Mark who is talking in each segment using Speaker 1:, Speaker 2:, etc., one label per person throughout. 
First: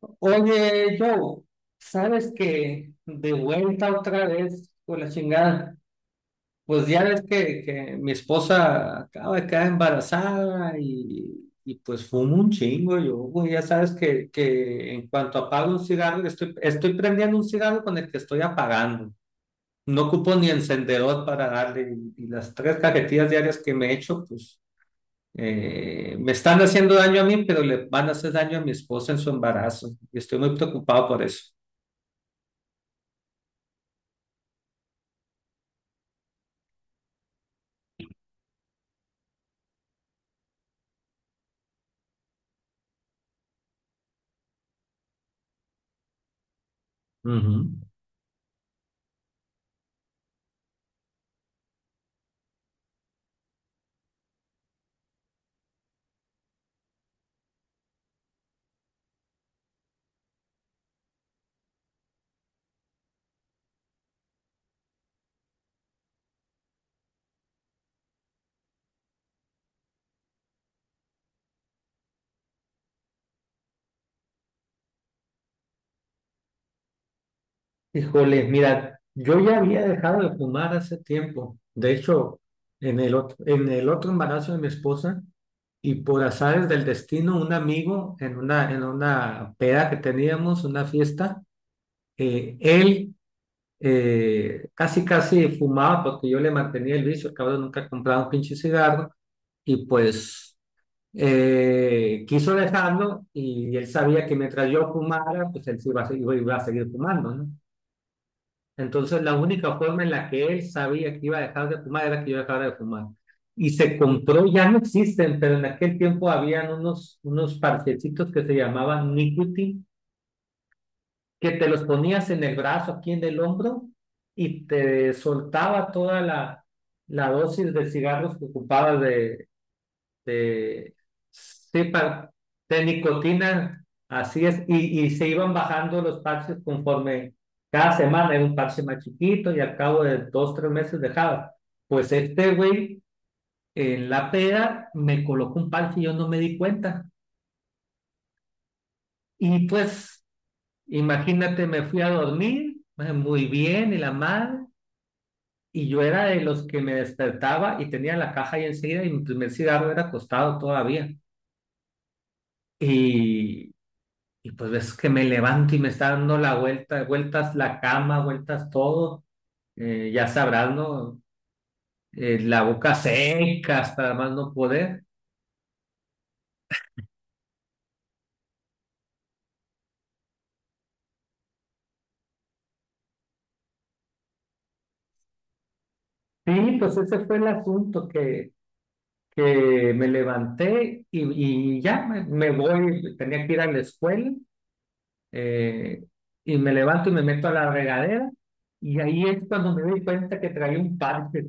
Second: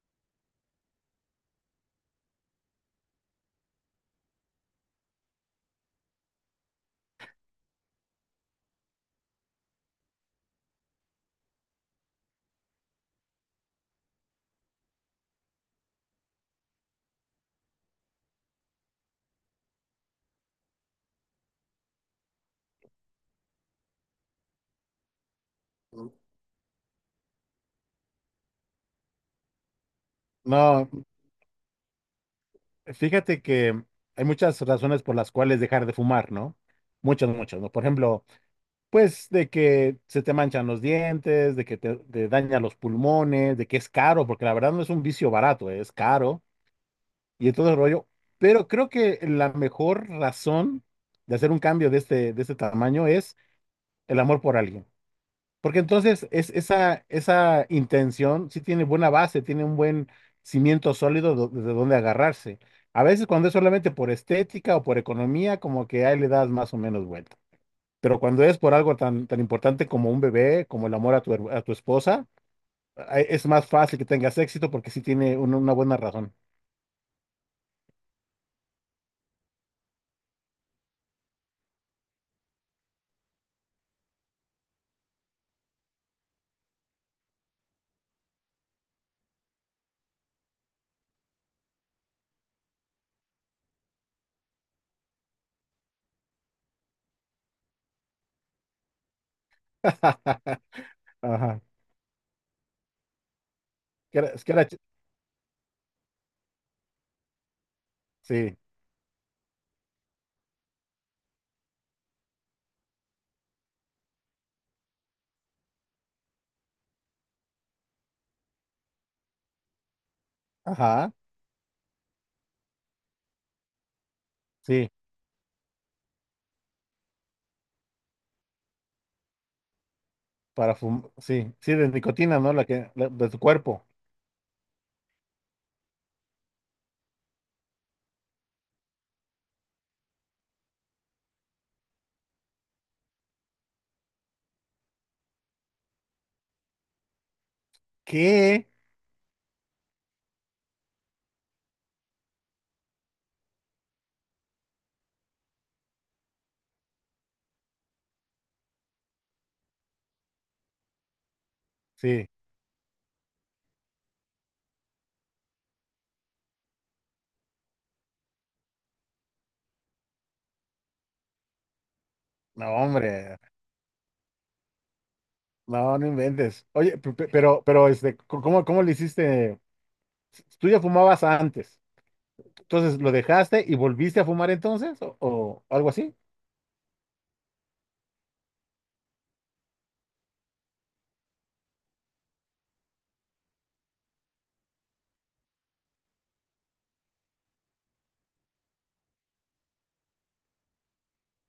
Speaker 1: Oye, Joe, ¿sabes que de vuelta otra vez con la chingada? Pues ya ves que mi esposa acaba de quedar embarazada y pues fumo un chingo yo, güey, ya sabes que en cuanto apago un cigarro, estoy prendiendo un cigarro con el que estoy apagando. No ocupo ni encendedor para darle y las tres cajetillas diarias que me he hecho, pues me están haciendo daño a mí, pero le van a hacer daño a mi esposa en su embarazo y estoy muy
Speaker 2: No,
Speaker 1: preocupado por eso.
Speaker 2: fíjate que hay muchas razones por las cuales dejar de fumar, ¿no? Muchas, muchas, ¿no? Por ejemplo, pues de que se te manchan los dientes, de que te daña los pulmones, de que es caro, porque la verdad no es un vicio barato, ¿eh? Es caro y
Speaker 1: Ujú.
Speaker 2: todo el rollo. Pero creo que la mejor razón de hacer un cambio de este tamaño es el amor por alguien. Porque entonces esa intención sí tiene buena base, tiene un buen cimiento sólido desde donde agarrarse. A veces cuando es solamente por estética o por economía, como que ahí le das más o menos vuelta. Pero cuando es por algo tan importante como un bebé, como el amor a a tu esposa, es más fácil que tengas éxito porque sí tiene una buena razón.
Speaker 1: Híjole, mira, yo ya había dejado de fumar hace tiempo. De hecho, en el otro embarazo de mi esposa y por azares del destino, un amigo en una peda que teníamos, una fiesta, él casi casi fumaba porque yo le mantenía el vicio, el cabrón nunca compraba un pinche cigarro y pues
Speaker 2: Ajá.
Speaker 1: quiso dejarlo y él sabía que
Speaker 2: Es que era
Speaker 1: mientras
Speaker 2: ch-
Speaker 1: yo fumara, pues él sí iba a seguir fumando, ¿no?
Speaker 2: sí,
Speaker 1: Entonces, la única forma en la que él sabía que iba a dejar de fumar era que yo dejara de fumar. Y se compró, ya no existen, pero en aquel tiempo habían unos parchecitos que se llamaban nicotine,
Speaker 2: ajá,
Speaker 1: que te los ponías en el brazo, aquí en el hombro, y
Speaker 2: sí,
Speaker 1: te soltaba toda la dosis de cigarros que ocupabas de,
Speaker 2: para
Speaker 1: de
Speaker 2: fumar, sí, sí, de
Speaker 1: cepa
Speaker 2: nicotina, ¿no?
Speaker 1: de
Speaker 2: De tu cuerpo.
Speaker 1: nicotina, así es, y se iban bajando los parches conforme cada semana era un parche más chiquito y al cabo de 2, 3 meses dejaba. Pues este güey en la peda me colocó un parche y yo no me di cuenta.
Speaker 2: ¿Qué?
Speaker 1: Y pues, imagínate, me fui a dormir muy bien y la madre, y yo era de los que me despertaba y tenía la caja ahí enseguida y mi primer cigarro era acostado todavía.
Speaker 2: Sí.
Speaker 1: Y Y pues ves que me levanto y me está dando la vuelta, vueltas la cama, vueltas todo. Ya sabrás, ¿no? La
Speaker 2: No,
Speaker 1: boca
Speaker 2: hombre,
Speaker 1: seca hasta más no poder.
Speaker 2: no, no inventes. Oye, pero, ¿cómo, cómo le hiciste? Tú ya fumabas antes, entonces lo dejaste y volviste a fumar entonces, o algo así.
Speaker 1: Sí, pues ese fue el asunto que me levanté y ya me voy, tenía que ir a la escuela eh, y me levanto y me meto a la regadera y ahí es cuando me doy cuenta que traía un parche.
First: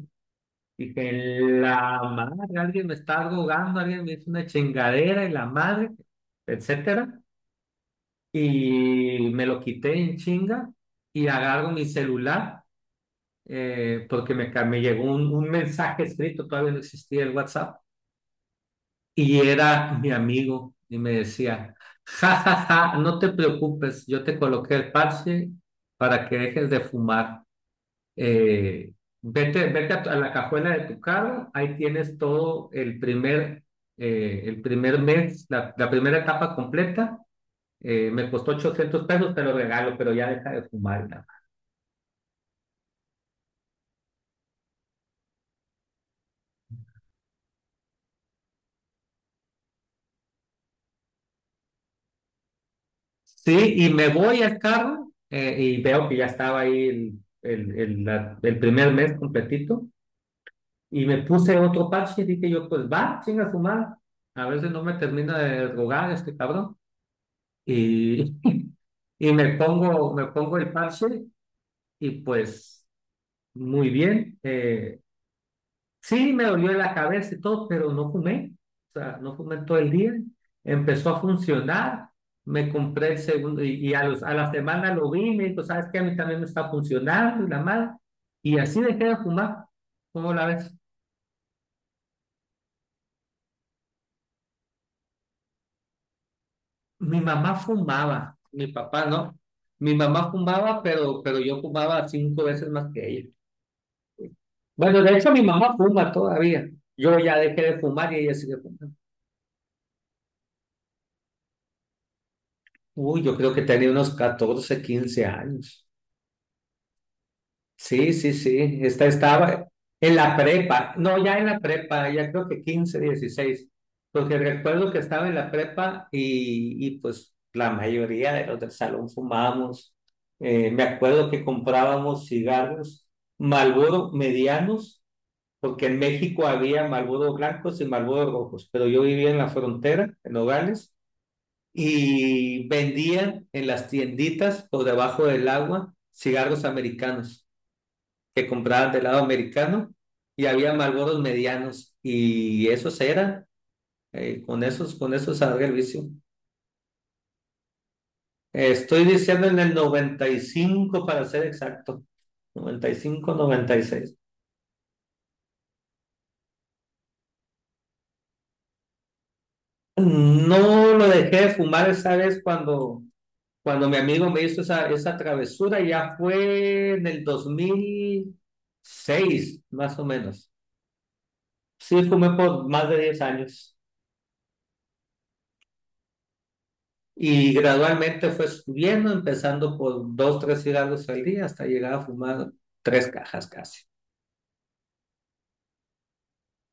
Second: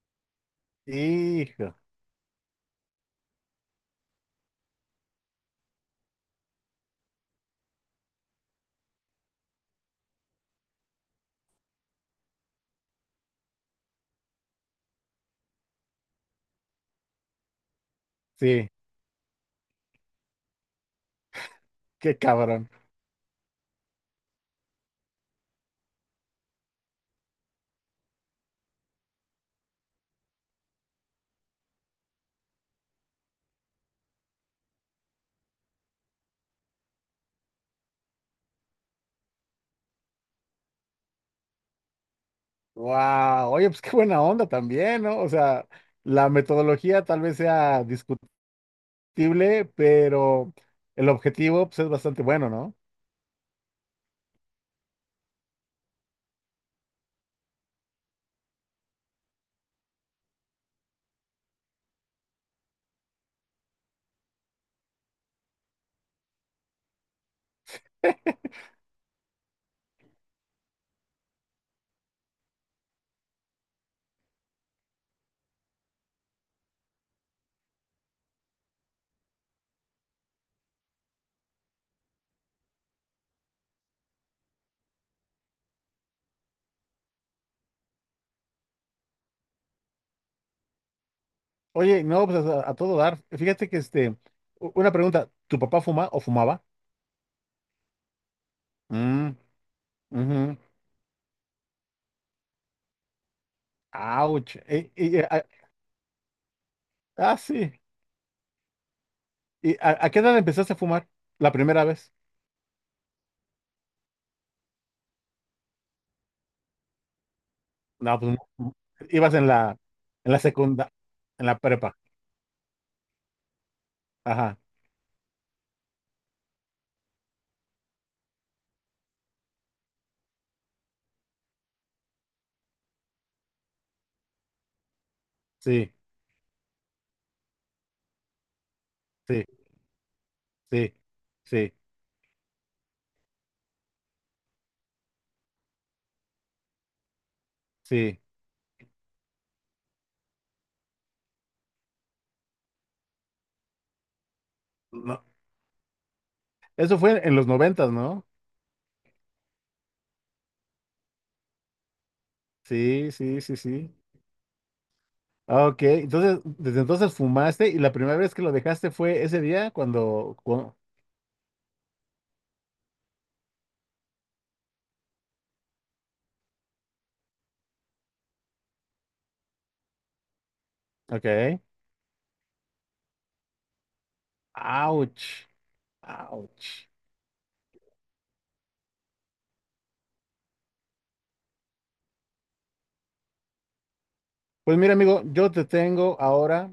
Speaker 1: Dije,
Speaker 2: Hijo,
Speaker 1: la madre, alguien me está rogando, alguien me hizo una chingadera y la madre, etcétera. Y me lo quité en chinga y agarro mi celular porque me llegó un mensaje escrito, todavía no existía el WhatsApp,
Speaker 2: sí,
Speaker 1: y era mi amigo y me decía,
Speaker 2: qué
Speaker 1: ja, ja,
Speaker 2: cabrón.
Speaker 1: ja, no te preocupes, yo te coloqué el parche para que dejes de fumar. Eh, vete a la cajuela de tu carro, ahí tienes todo el primer mes, la primera etapa completa. Me costó $800, te lo regalo, pero ya deja de fumar. Y nada más.
Speaker 2: Wow, oye, pues qué buena onda también, ¿no? O sea, la metodología tal vez sea discutible, pero el objetivo, pues, es bastante bueno, ¿no?
Speaker 1: Sí, y me voy al carro y veo que ya estaba ahí el primer mes completito. Y me puse otro parche y dije yo, pues va, chinga su madre. A veces no me termina de drogar este cabrón. Y, y me pongo el parche y pues muy bien. Sí, me dolió la cabeza y todo, pero no fumé. O sea, no fumé todo el día. Empezó a funcionar. Me compré el segundo y a la semana lo vi y me dijo, ¿sabes qué? A mí también me está funcionando y la madre. Y así dejé de fumar. ¿Cómo la ves?
Speaker 2: Oye, no, pues a todo dar. Fíjate que, una pregunta, ¿tu papá fuma o fumaba?
Speaker 1: Mi mamá fumaba, mi papá
Speaker 2: Mm,
Speaker 1: no. Mi mamá
Speaker 2: ujú.
Speaker 1: fumaba, pero yo fumaba cinco veces más que ella.
Speaker 2: Ouch.
Speaker 1: Bueno, de hecho mi mamá fuma todavía. Yo
Speaker 2: Ah,
Speaker 1: ya dejé de
Speaker 2: sí.
Speaker 1: fumar y ella sigue fumando.
Speaker 2: ¿Y a qué edad empezaste a fumar la primera vez?
Speaker 1: Uy, yo creo que tenía unos 14, 15 años. Sí,
Speaker 2: No,
Speaker 1: sí,
Speaker 2: pues no.
Speaker 1: sí. Esta
Speaker 2: Ibas
Speaker 1: estaba en
Speaker 2: en
Speaker 1: la
Speaker 2: la secunda,
Speaker 1: prepa. No, ya en
Speaker 2: en la
Speaker 1: la
Speaker 2: prepa.
Speaker 1: prepa, ya creo que 15, 16. Porque
Speaker 2: Ajá.
Speaker 1: recuerdo que estaba en la prepa y pues la mayoría de los del salón fumábamos. Me acuerdo que comprábamos cigarros Marlboro medianos, porque
Speaker 2: Sí,
Speaker 1: en México había Marlboro blancos y Marlboro rojos, pero yo vivía en
Speaker 2: sí,
Speaker 1: la frontera, en Nogales
Speaker 2: sí, sí,
Speaker 1: y vendían en las tienditas o debajo del agua cigarros americanos
Speaker 2: sí.
Speaker 1: que compraban del lado americano y había Marlboros medianos y esos eran, con esos, con
Speaker 2: No.
Speaker 1: esos salga el vicio.
Speaker 2: Eso fue en los noventas, ¿no?
Speaker 1: Estoy diciendo en el 95 para ser exacto, noventa noventa y
Speaker 2: Sí,
Speaker 1: cinco
Speaker 2: sí, sí,
Speaker 1: noventa y
Speaker 2: sí.
Speaker 1: seis
Speaker 2: Ah, ok, entonces, desde entonces fumaste y la primera vez que lo dejaste fue ese día cuando, cuando...
Speaker 1: No lo dejé de fumar esa vez cuando mi amigo me hizo esa travesura, ya fue en el 2006 más o menos.
Speaker 2: Ok.
Speaker 1: Sí, fumé por más de 10 años
Speaker 2: Ouch. Ouch.
Speaker 1: y gradualmente fue subiendo, empezando por dos, tres cigarros al día hasta llegar a fumar tres cajas casi.
Speaker 2: Pues mira, amigo, yo te tengo ahora.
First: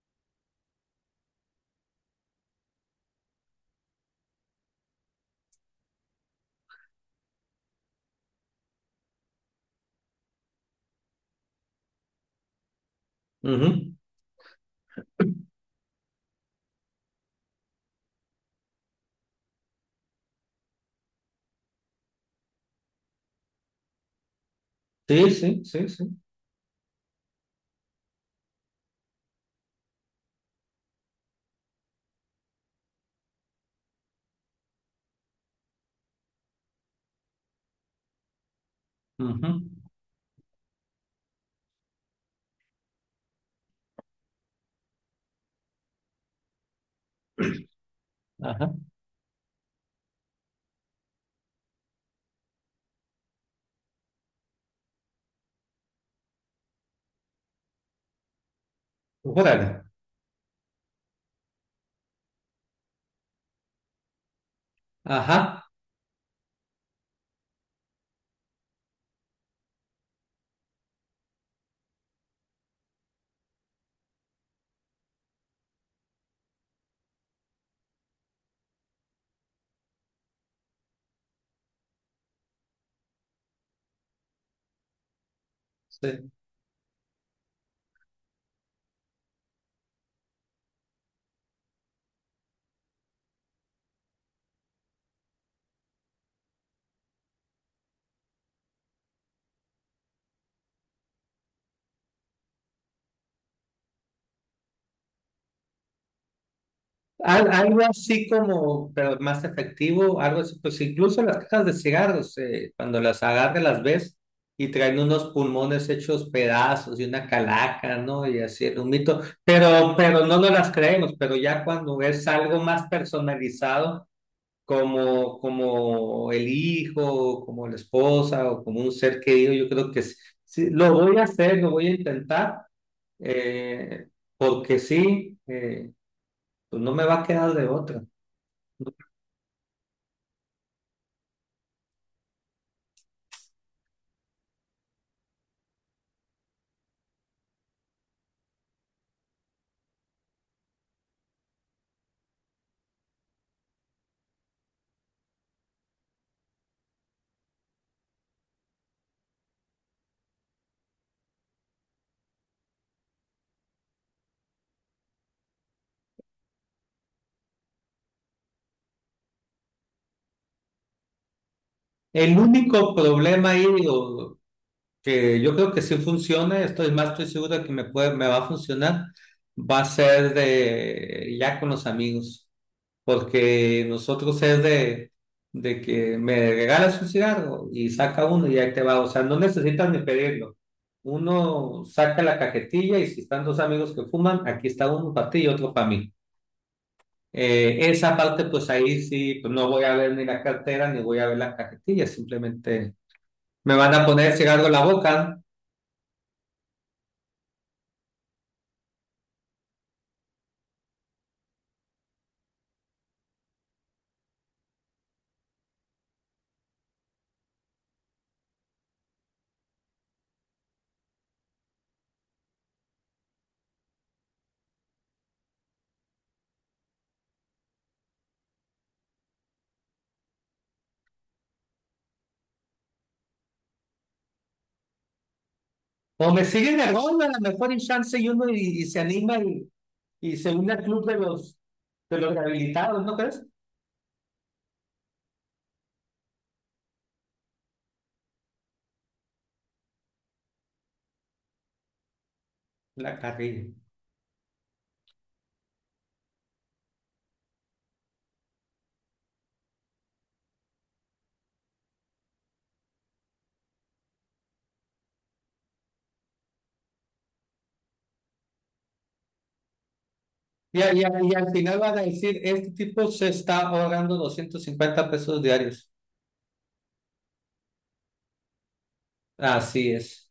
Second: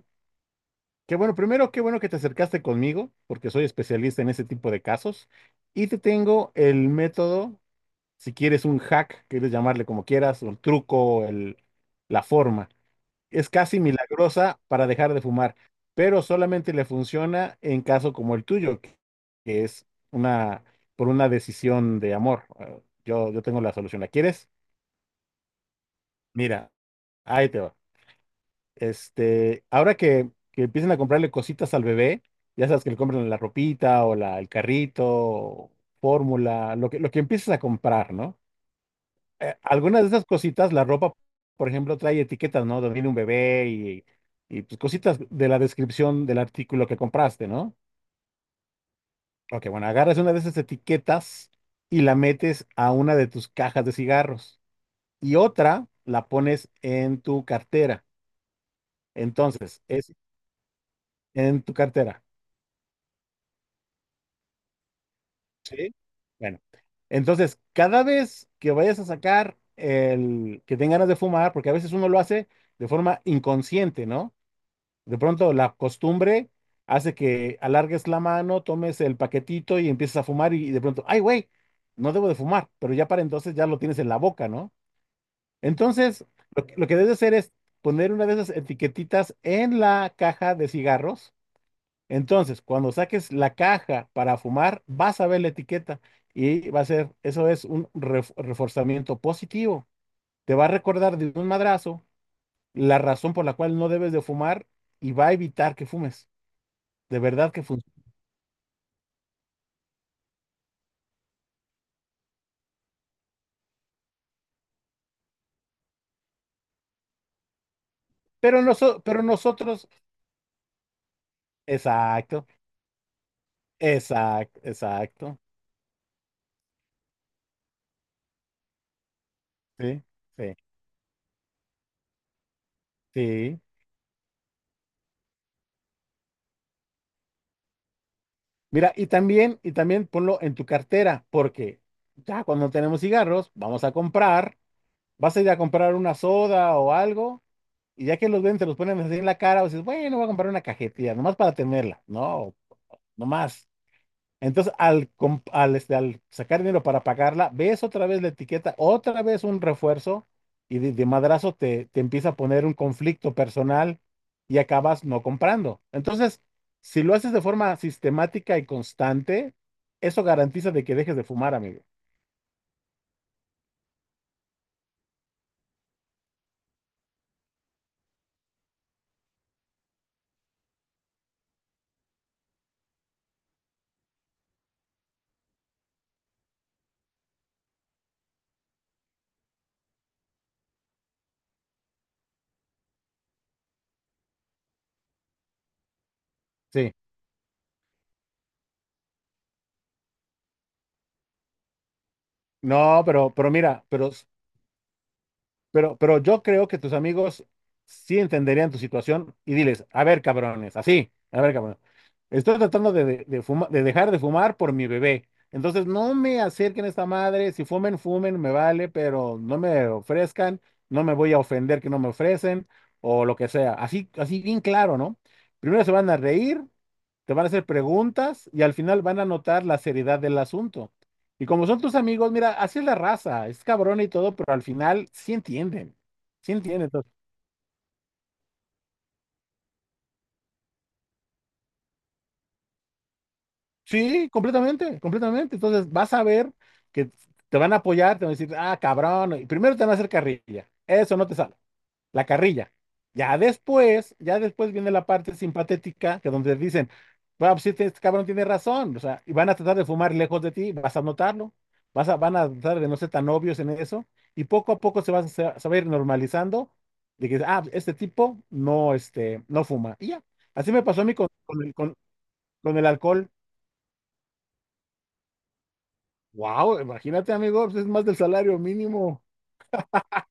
Speaker 2: Qué bueno, primero, qué bueno que te acercaste conmigo, porque soy especialista en ese tipo de casos. Y te tengo el método, si quieres un hack, quieres llamarle como quieras, o el truco, el, la forma. Es casi
Speaker 1: Ujú.
Speaker 2: milagrosa para dejar de fumar, pero solamente le funciona en caso como el tuyo, que es por una decisión de amor. Yo tengo la solución. ¿La quieres?
Speaker 1: Sí, sí, sí, sí.
Speaker 2: Mira, ahí te va. Ahora que empiecen a comprarle cositas al bebé, ya sabes que le compran la ropita o el carrito, fórmula, lo que empieces a comprar, ¿no?
Speaker 1: Ujú.
Speaker 2: Algunas de esas cositas, la ropa, por ejemplo, trae etiquetas, ¿no? Donde viene un bebé y pues cositas de la descripción del artículo que compraste, ¿no?
Speaker 1: Ajá.
Speaker 2: Ok, bueno, agarras una de esas etiquetas y la metes a una de tus cajas de cigarros y otra la pones en tu cartera.
Speaker 1: Órale.
Speaker 2: Entonces, es en tu cartera.
Speaker 1: Ajá.
Speaker 2: Sí. Bueno, entonces, cada vez que vayas a sacar el que tengas ganas de fumar, porque a veces uno lo hace de forma inconsciente, ¿no? De pronto la costumbre hace que alargues la mano, tomes el paquetito y empieces a fumar y de pronto, ay, güey, no debo de fumar, pero ya para entonces ya lo tienes en la boca, ¿no? Entonces,
Speaker 1: Sí.
Speaker 2: lo que debes hacer es poner una de esas etiquetitas en la caja de cigarros. Entonces, cuando saques la caja para fumar, vas a ver la etiqueta y va a ser, eso es un reforzamiento positivo. Te va a recordar de un madrazo la razón por la cual no debes de fumar y va a evitar que fumes. De verdad que
Speaker 1: Algo
Speaker 2: funciona.
Speaker 1: así como, pero más efectivo, algo así, pues incluso las cajas de cigarros, cuando las agarras las ves y traen unos pulmones hechos pedazos y una calaca, ¿no? Y
Speaker 2: Pero,
Speaker 1: así el humito,
Speaker 2: pero nosotros,
Speaker 1: pero no nos las creemos, pero ya cuando es
Speaker 2: exacto,
Speaker 1: algo más personalizado,
Speaker 2: exacto,
Speaker 1: como,
Speaker 2: exacto.
Speaker 1: como el hijo, o como la esposa, o como un ser querido, yo creo que
Speaker 2: Sí,
Speaker 1: sí,
Speaker 2: sí,
Speaker 1: sí, lo voy a hacer, lo voy a intentar,
Speaker 2: sí.
Speaker 1: eh, porque sí, pues no me va a quedar de otra.
Speaker 2: Mira, y también ponlo en tu cartera, porque ya cuando tenemos cigarros, vamos a comprar, vas a ir a comprar una soda o algo. Y ya que los ven, se los ponen así en la cara, o dices, bueno, voy a comprar una cajetilla, nomás para tenerla. No, nomás. Entonces, al, al sacar dinero para pagarla, ves otra vez la etiqueta, otra vez un refuerzo, y de madrazo te empieza a poner un conflicto personal y acabas no comprando. Entonces, si lo haces de forma sistemática y constante, eso garantiza de que dejes de fumar, amigo.
Speaker 1: El único problema ahí, o que yo creo que sí funciona, estoy seguro de que me va a funcionar, va a ser de ya con los amigos, porque nosotros es de que me regalas un cigarro y saca uno y ahí te va, o sea, no necesitas ni pedirlo. Uno saca la cajetilla y si están dos amigos que fuman, aquí está uno para ti y otro para mí.
Speaker 2: Sí.
Speaker 1: Esa parte, pues ahí sí, pues no voy a ver ni la cartera ni voy a ver la cajetilla, simplemente
Speaker 2: No, pero
Speaker 1: me
Speaker 2: mira,
Speaker 1: van a
Speaker 2: pero
Speaker 1: poner cigarro en la boca.
Speaker 2: Pero, pero yo creo que tus amigos sí entenderían tu situación y diles, a ver, cabrones, así, a ver, cabrones, estoy tratando de de dejar de fumar por mi bebé. Entonces no me acerquen a esta madre, si fumen, fumen, me vale, pero no me ofrezcan, no me voy a ofender que no me ofrecen o lo que sea. Así, así bien claro, ¿no? Primero se van a reír, te van a hacer preguntas y al final van a notar la seriedad del asunto. Y como son tus amigos, mira, así es la raza, es cabrón y todo, pero al final sí entienden,
Speaker 1: O me
Speaker 2: sí
Speaker 1: siguen
Speaker 2: entienden.
Speaker 1: el
Speaker 2: Entonces,
Speaker 1: gol, a lo mejor en chance y uno y se anima y se une al club de los, rehabilitados, ¿no crees?
Speaker 2: sí, completamente, completamente. Entonces vas a ver que te van a apoyar, te van a decir, ah, cabrón, y primero te van a hacer carrilla, eso no te sale. La carrilla.
Speaker 1: La carrilla.
Speaker 2: Ya después viene la parte simpatética, que donde dicen, bueno, pues sí, este cabrón tiene razón, o sea, y van a tratar de fumar lejos de ti, vas a notarlo, van a tratar de no ser tan obvios en eso, y poco a poco se va a ir normalizando, de que, ah, pues, este tipo no, este, no fuma, y ya. Así
Speaker 1: Y,
Speaker 2: me
Speaker 1: y
Speaker 2: pasó a mí
Speaker 1: y al final van a decir, este
Speaker 2: con el
Speaker 1: tipo
Speaker 2: alcohol.
Speaker 1: se está ahorrando $250 diarios.
Speaker 2: Wow, imagínate, amigo, pues es más del salario mínimo.
Speaker 1: Así es.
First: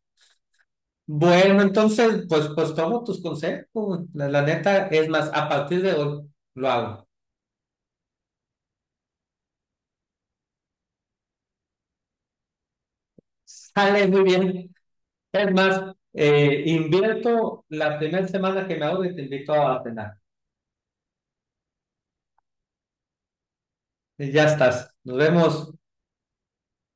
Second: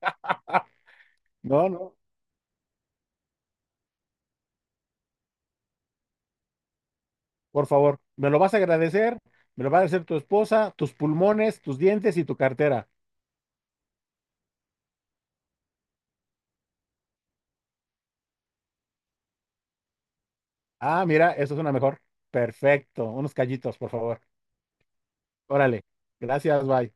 Speaker 1: Bueno,
Speaker 2: No, no.
Speaker 1: entonces, pues tomo tus consejos. La neta, es más, a partir de hoy lo hago.
Speaker 2: Por favor, me lo vas a agradecer, me lo va a agradecer tu esposa, tus pulmones, tus dientes y tu cartera.
Speaker 1: Sale muy bien. Es más, invierto la primera semana que me hago y te invito a cenar.
Speaker 2: Ah, mira, eso es una mejor. Perfecto, unos callitos, por favor.
Speaker 1: Ya estás. Nos vemos.
Speaker 2: Órale, gracias, bye.